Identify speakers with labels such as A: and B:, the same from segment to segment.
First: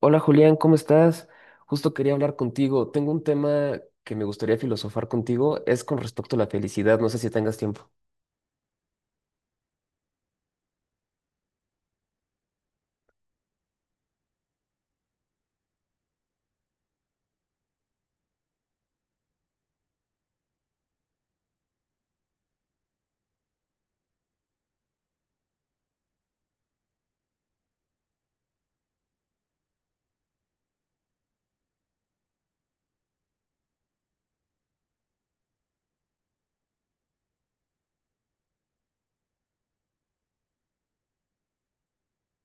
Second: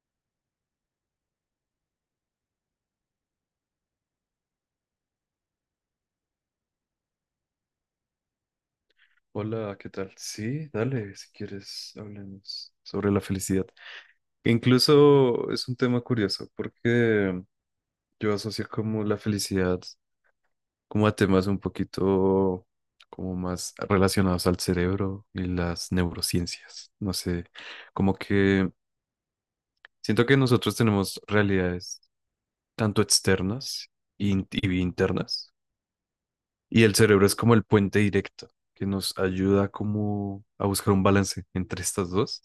A: Hola Julián, ¿cómo estás? Justo quería hablar contigo. Tengo un tema que me gustaría filosofar contigo, es con respecto a la felicidad, no sé si tengas tiempo.
B: Hola, ¿qué tal? Sí, dale, si quieres, hablemos sobre la felicidad. Incluso es un tema curioso porque yo asocio como la felicidad como a temas un poquito como más relacionados al cerebro y las neurociencias. No sé, como que siento que nosotros tenemos realidades tanto externas y internas y el cerebro es como el puente directo que nos ayuda como a buscar un balance entre estas dos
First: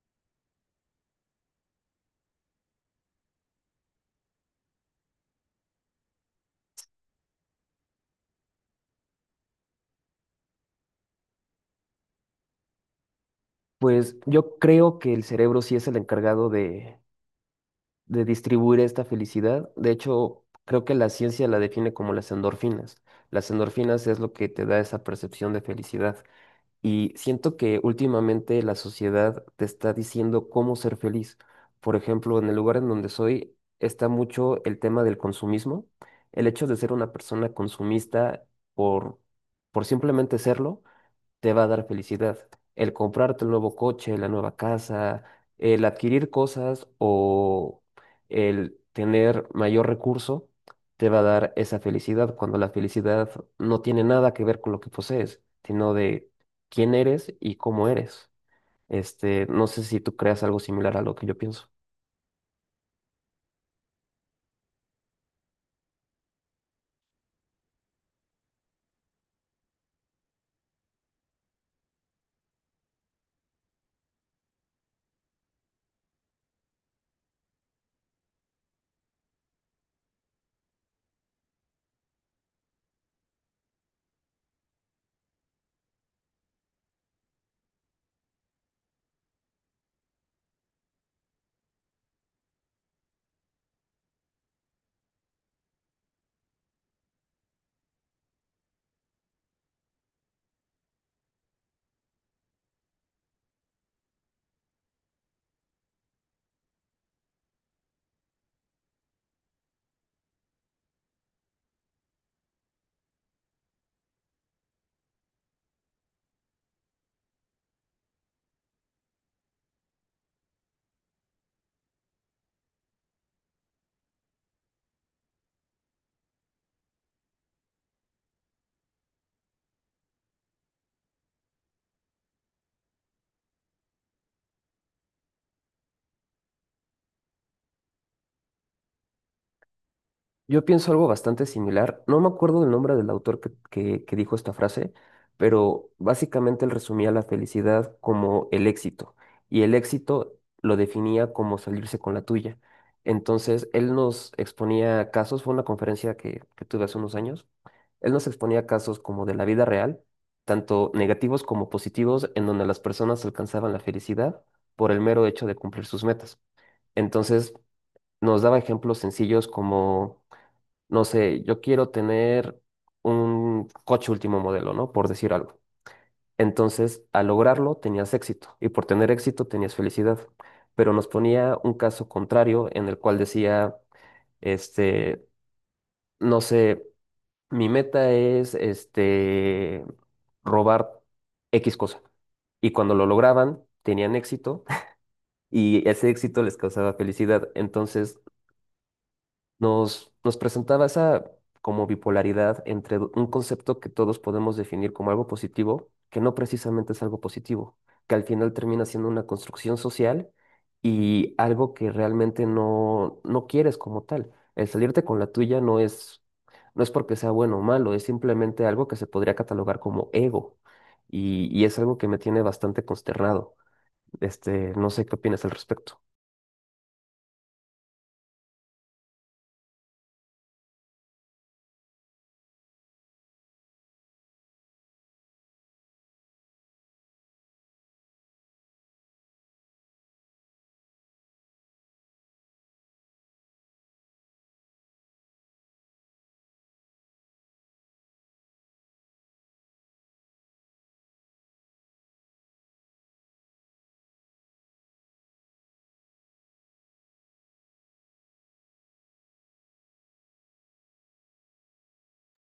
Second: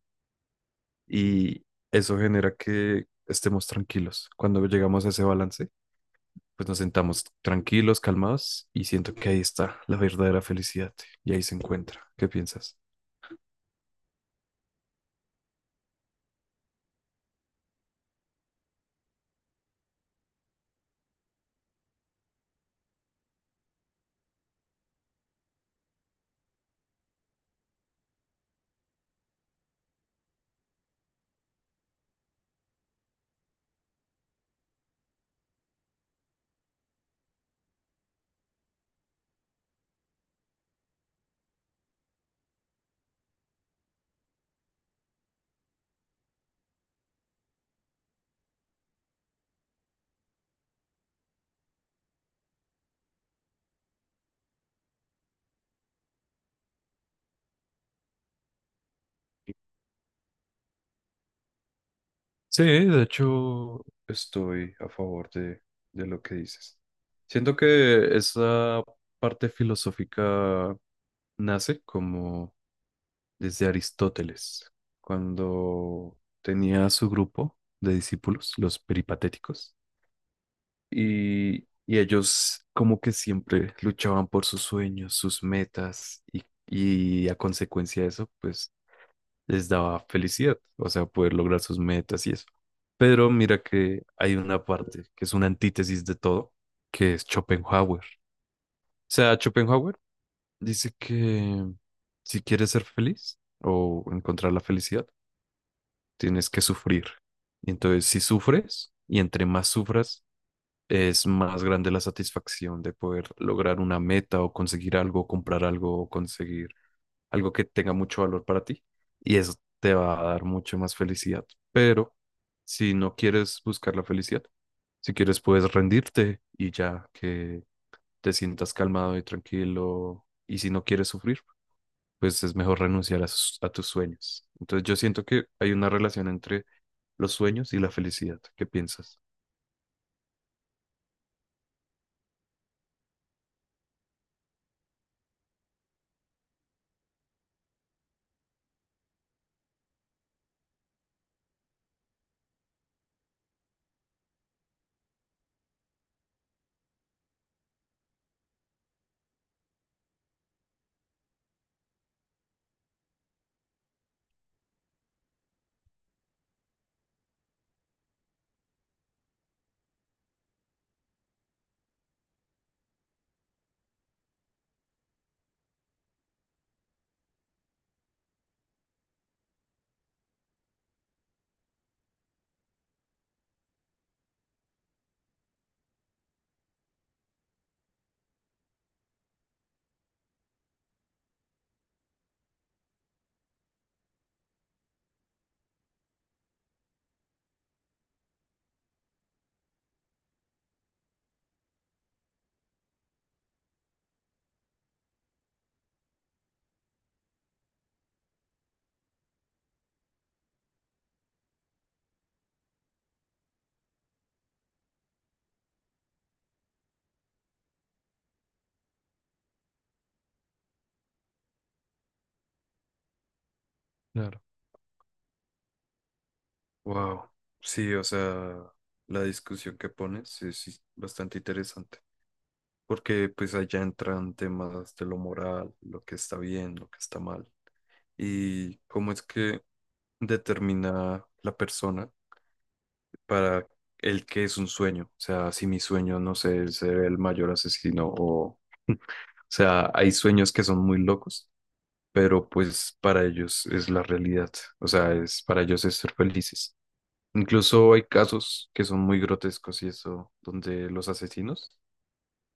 B: y eso genera que estemos tranquilos. Cuando llegamos a ese balance, pues nos sentamos tranquilos, calmados y siento que ahí está la verdadera felicidad y ahí se encuentra. ¿Qué piensas?
A: Pues yo creo que el cerebro sí es el encargado de distribuir esta felicidad. De hecho, creo que la ciencia la define como las endorfinas. Las endorfinas es lo que te da esa percepción de felicidad. Y siento que últimamente la sociedad te está diciendo cómo ser feliz. Por ejemplo, en el lugar en donde soy está mucho el tema del consumismo, el hecho de ser una persona consumista por, por simplemente serlo te va a dar felicidad. El comprarte el nuevo coche, la nueva casa, el adquirir cosas o el tener mayor recurso, te va a dar esa felicidad cuando la felicidad no tiene nada que ver con lo que posees, sino de quién eres y cómo eres. Este, no sé si tú creas algo similar a lo que yo pienso.
B: Sí, de hecho, estoy a favor de lo que dices. Siento que esa parte filosófica nace como desde Aristóteles, cuando tenía su grupo de discípulos, los peripatéticos. Y ellos como que siempre luchaban por sus sueños, sus metas y a consecuencia de eso, pues les daba felicidad, o sea, poder lograr sus metas y eso. Pero mira que hay una parte que es una antítesis de todo, que es Schopenhauer. O sea, Schopenhauer dice que si quieres ser feliz o encontrar la felicidad, tienes que sufrir. Y entonces, si sufres y entre más sufras, es más grande la satisfacción de poder lograr una meta o conseguir algo, comprar algo o conseguir algo que tenga mucho valor para ti y eso te va a dar mucho más felicidad. Pero si no quieres buscar la felicidad, si quieres puedes rendirte y ya que te sientas calmado y tranquilo y si no quieres sufrir, pues es mejor renunciar a tus sueños. Entonces yo siento que hay una relación entre los sueños y la felicidad. ¿Qué piensas?
A: Yo pienso algo bastante similar. No me acuerdo del nombre del autor que dijo esta frase, pero básicamente él resumía la felicidad como el éxito. Y el éxito lo definía como salirse con la tuya. Entonces, él nos exponía casos, fue una conferencia que tuve hace unos años, él nos exponía casos como de la vida real, tanto negativos como positivos, en donde las personas alcanzaban la felicidad por el mero hecho de cumplir sus metas. Entonces, nos daba ejemplos sencillos como no sé, yo quiero tener un coche último modelo, ¿no? Por decir algo. Entonces, al lograrlo, tenías éxito y por tener éxito tenías felicidad. Pero nos ponía un caso contrario en el cual decía, este, no sé, mi meta es, robar X cosa. Y cuando lo lograban, tenían éxito y ese éxito les causaba felicidad. Entonces, nos presentaba esa como bipolaridad entre un concepto que todos podemos definir como algo positivo, que no precisamente es algo positivo, que al final termina siendo una construcción social y algo que realmente no quieres como tal. El salirte con la tuya no es porque sea bueno o malo, es simplemente algo que se podría catalogar como ego. Y es algo que me tiene bastante consternado.
B: Claro.
A: Este, no sé qué opinas al respecto.
B: Wow, sí, o sea, la discusión que pones es bastante interesante, porque pues allá entran temas de lo moral, lo que está bien, lo que está mal, y cómo es que determina la persona para el que es un sueño, o sea, si mi sueño, no sé, es ser el mayor asesino o, o sea, hay sueños que son muy locos, pero pues para ellos es la realidad, o sea, es para ellos es ser felices. Incluso hay casos que son muy grotescos y eso, donde los asesinos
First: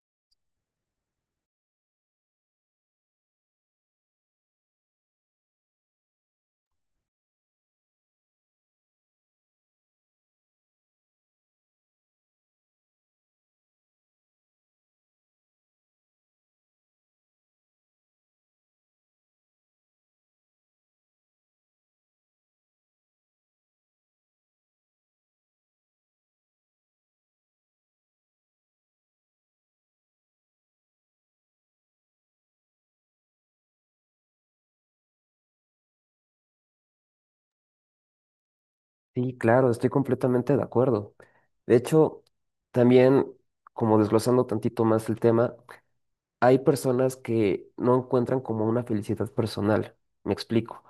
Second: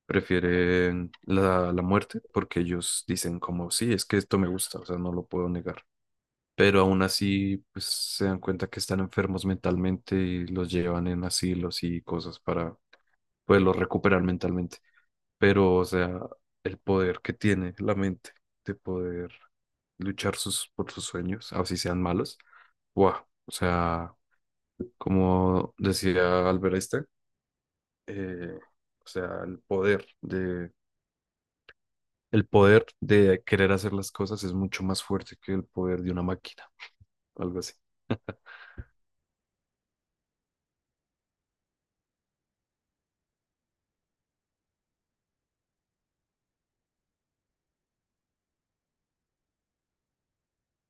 B: prefieren la muerte porque ellos dicen como, sí, es que esto me gusta, o sea, no lo puedo negar. Pero aún así, pues se dan cuenta que están enfermos mentalmente y los llevan en asilos y cosas para poderlos recuperar mentalmente. Pero, o sea, el poder que tiene la mente de poder luchar por sus sueños, así sean malos, wow, o sea, como decía Albert Einstein, eh, o sea, el poder de querer hacer las cosas es mucho más fuerte que el poder de una máquina, algo así.
A: Sí, claro, estoy completamente de acuerdo. De hecho, también, como desglosando tantito más el tema, hay personas que no encuentran como una felicidad personal. Me explico.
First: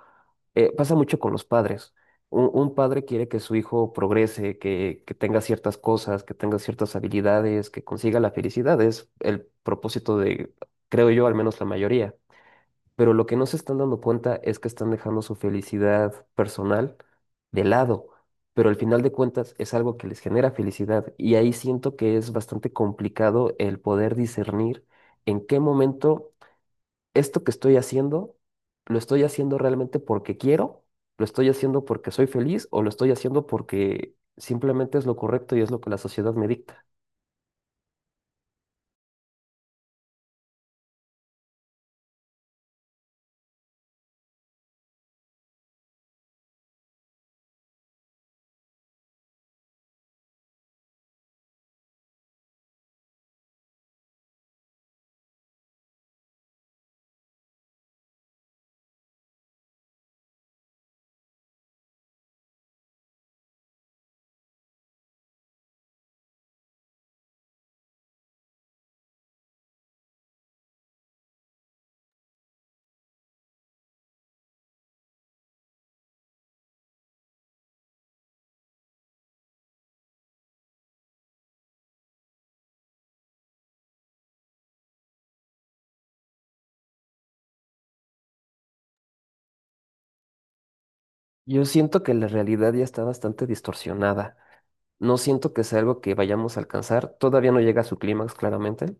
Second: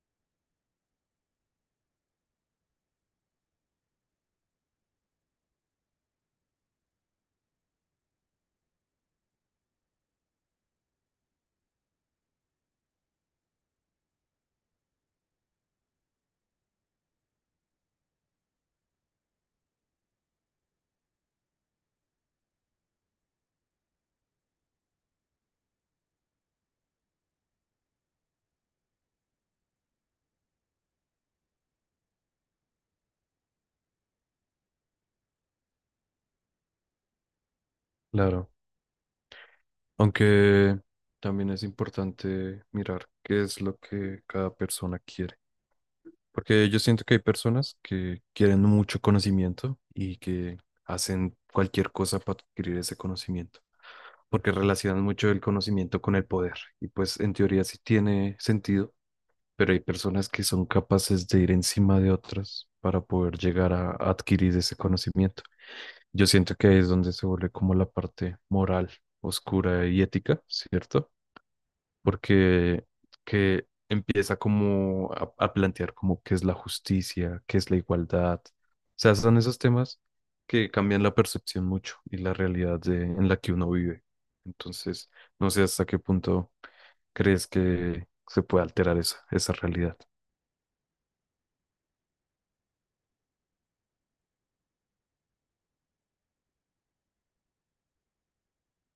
A: Pasa mucho con los padres. Un padre quiere que su hijo progrese, que tenga ciertas cosas, que tenga ciertas habilidades, que consiga la felicidad. Es el propósito de, creo yo, al menos la mayoría, pero lo que no se están dando cuenta es que están dejando su felicidad personal de lado, pero al final de cuentas es algo que les genera felicidad y ahí siento que es bastante complicado el poder discernir en qué momento esto que estoy haciendo, lo estoy haciendo realmente porque quiero, lo estoy haciendo porque soy feliz o lo estoy haciendo porque simplemente es lo correcto y es lo que la sociedad me dicta.
B: Claro, aunque también es importante mirar qué es lo que cada persona quiere, porque yo siento que hay personas que quieren mucho conocimiento y que hacen cualquier cosa para adquirir ese conocimiento porque relacionan mucho el conocimiento con el poder. Y pues en teoría sí tiene sentido, pero hay personas que son capaces de ir encima de otras para poder llegar a adquirir ese conocimiento. Yo siento que ahí es donde se vuelve como la parte moral, oscura y ética, ¿cierto? Porque que empieza como a plantear como qué es la justicia, qué es la igualdad. O sea, son esos temas que cambian la percepción mucho y la realidad en la que uno vive. Entonces, no sé hasta qué punto crees que se puede alterar esa realidad.
A: Yo siento que la realidad ya está bastante distorsionada. No siento que sea algo que vayamos a alcanzar. Todavía no llega a su clímax, claramente,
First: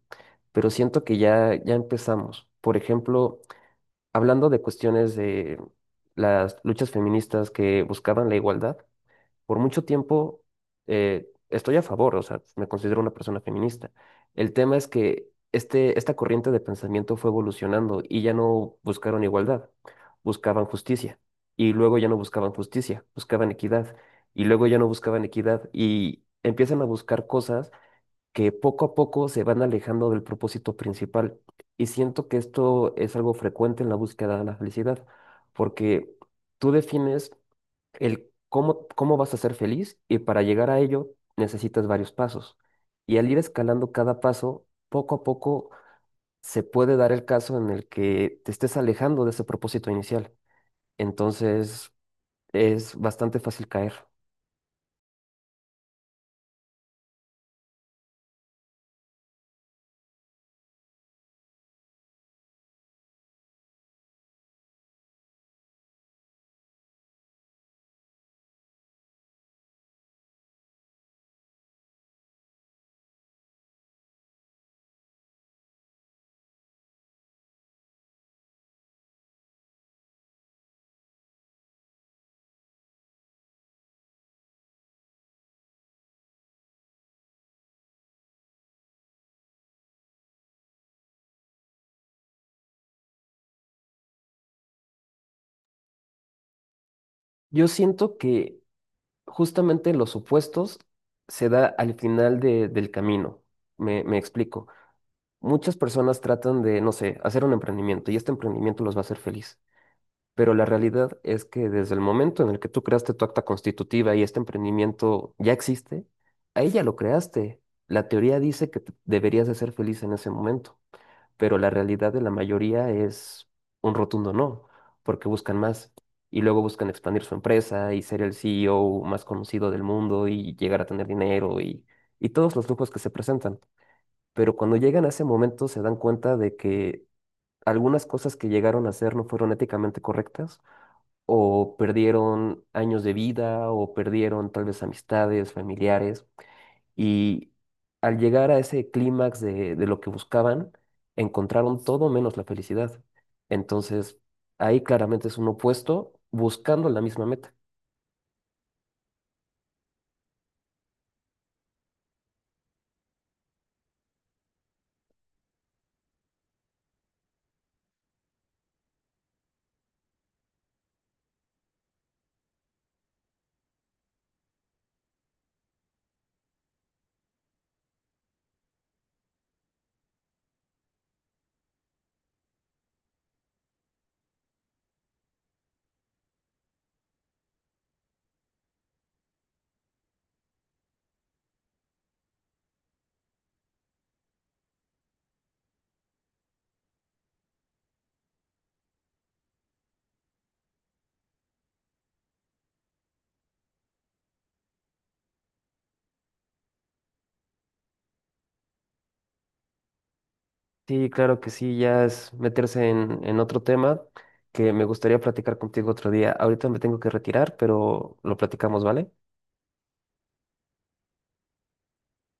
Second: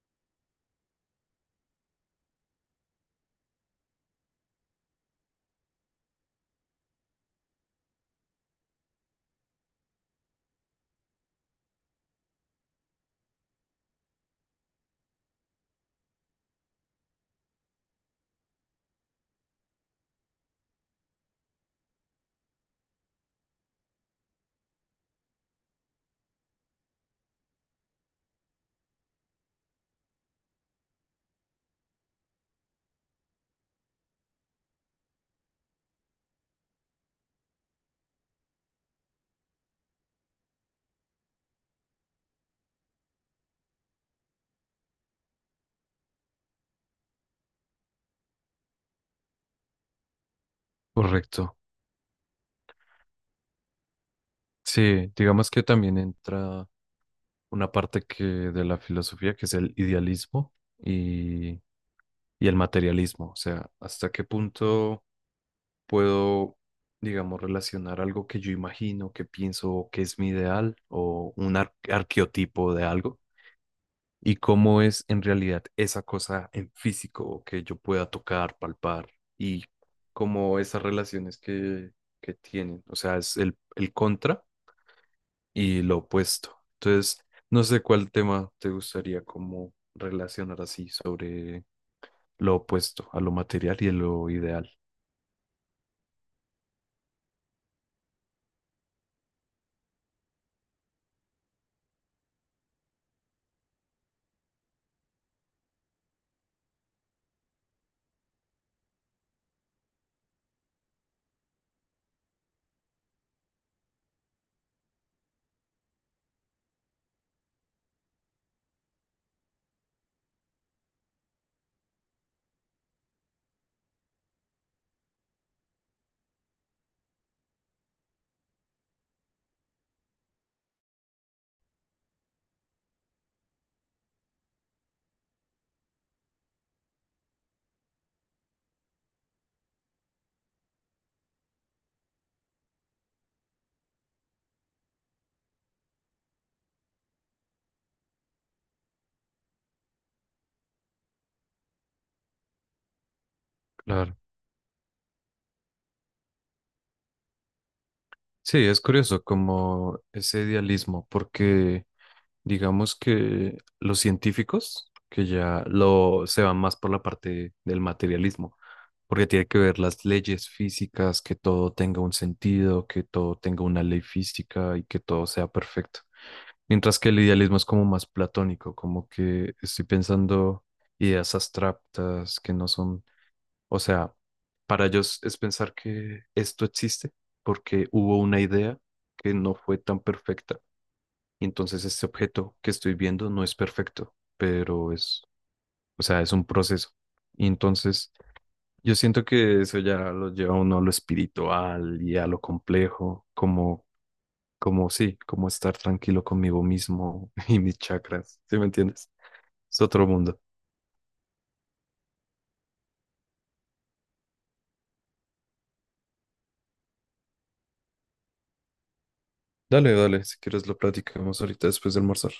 A: pero siento que ya empezamos. Por ejemplo, hablando de cuestiones de las luchas feministas que buscaban la igualdad, por mucho tiempo, estoy a favor, o sea, me considero una persona feminista. El tema es que esta corriente de pensamiento fue evolucionando y ya no buscaron igualdad, buscaban justicia. Y luego ya no buscaban justicia, buscaban equidad. Y luego ya no buscaban equidad. Y empiezan a buscar cosas que poco a poco se van alejando del propósito principal. Y siento que esto es algo frecuente en la búsqueda de la felicidad, porque tú defines el cómo vas a ser feliz y para llegar a ello necesitas varios pasos. Y al ir escalando cada paso, poco a poco se puede dar el caso en el que te estés alejando de ese propósito inicial.
B: Correcto.
A: Entonces es bastante fácil caer.
B: Sí, digamos que también entra una parte que de la filosofía que es el idealismo y, y el materialismo. O sea, hasta qué punto puedo, digamos, relacionar algo que yo imagino, que pienso que es mi ideal o un arqueotipo de algo y cómo es en realidad esa cosa en físico que yo pueda tocar, palpar y cómo esas relaciones que tienen. O sea, es el contra y lo opuesto. Entonces, no sé cuál tema te gustaría como relacionar así sobre lo opuesto a lo material y a lo ideal.
A: Yo siento que justamente los opuestos se da al final del camino. Me explico. Muchas personas tratan de, no sé, hacer un emprendimiento y este emprendimiento los va a hacer feliz. Pero la realidad es que desde el momento en el que tú creaste tu acta constitutiva y este emprendimiento ya existe, ahí ya lo creaste. La teoría dice que deberías de ser feliz en ese momento, pero la realidad de la mayoría es un rotundo no, porque buscan más y luego buscan expandir su empresa y ser el CEO más conocido del mundo y llegar a tener dinero y todos los lujos que se presentan. Pero cuando llegan a ese momento se dan cuenta de que algunas cosas que llegaron a hacer no fueron éticamente correctas o perdieron años de vida o perdieron tal vez amistades, familiares. Y al llegar a ese clímax de lo que buscaban, encontraron todo menos la felicidad.
B: Claro.
A: Entonces, ahí claramente es un opuesto buscando la misma meta.
B: Sí, es curioso como ese idealismo, porque digamos que los científicos que ya lo se van más por la parte del materialismo, porque tiene que ver las leyes físicas, que todo tenga un sentido, que todo tenga una ley física y que todo sea perfecto. Mientras que el idealismo es como más platónico, como que estoy pensando ideas abstractas que no son, o sea, para ellos es pensar que esto existe porque hubo una idea que no fue tan perfecta. Y entonces este objeto que estoy viendo no es perfecto, pero es, o sea, es un proceso. Y entonces yo siento que eso ya lo lleva a uno a lo espiritual y a lo complejo, como como sí, como estar tranquilo conmigo mismo y mis chakras, ¿sí me entiendes? Es otro mundo.
A: Sí, claro que sí, ya es meterse en otro tema que me gustaría platicar contigo otro día. Ahorita me tengo que retirar, pero lo platicamos, ¿vale?
B: Dale, dale, si quieres lo platicamos ahorita después de almorzar.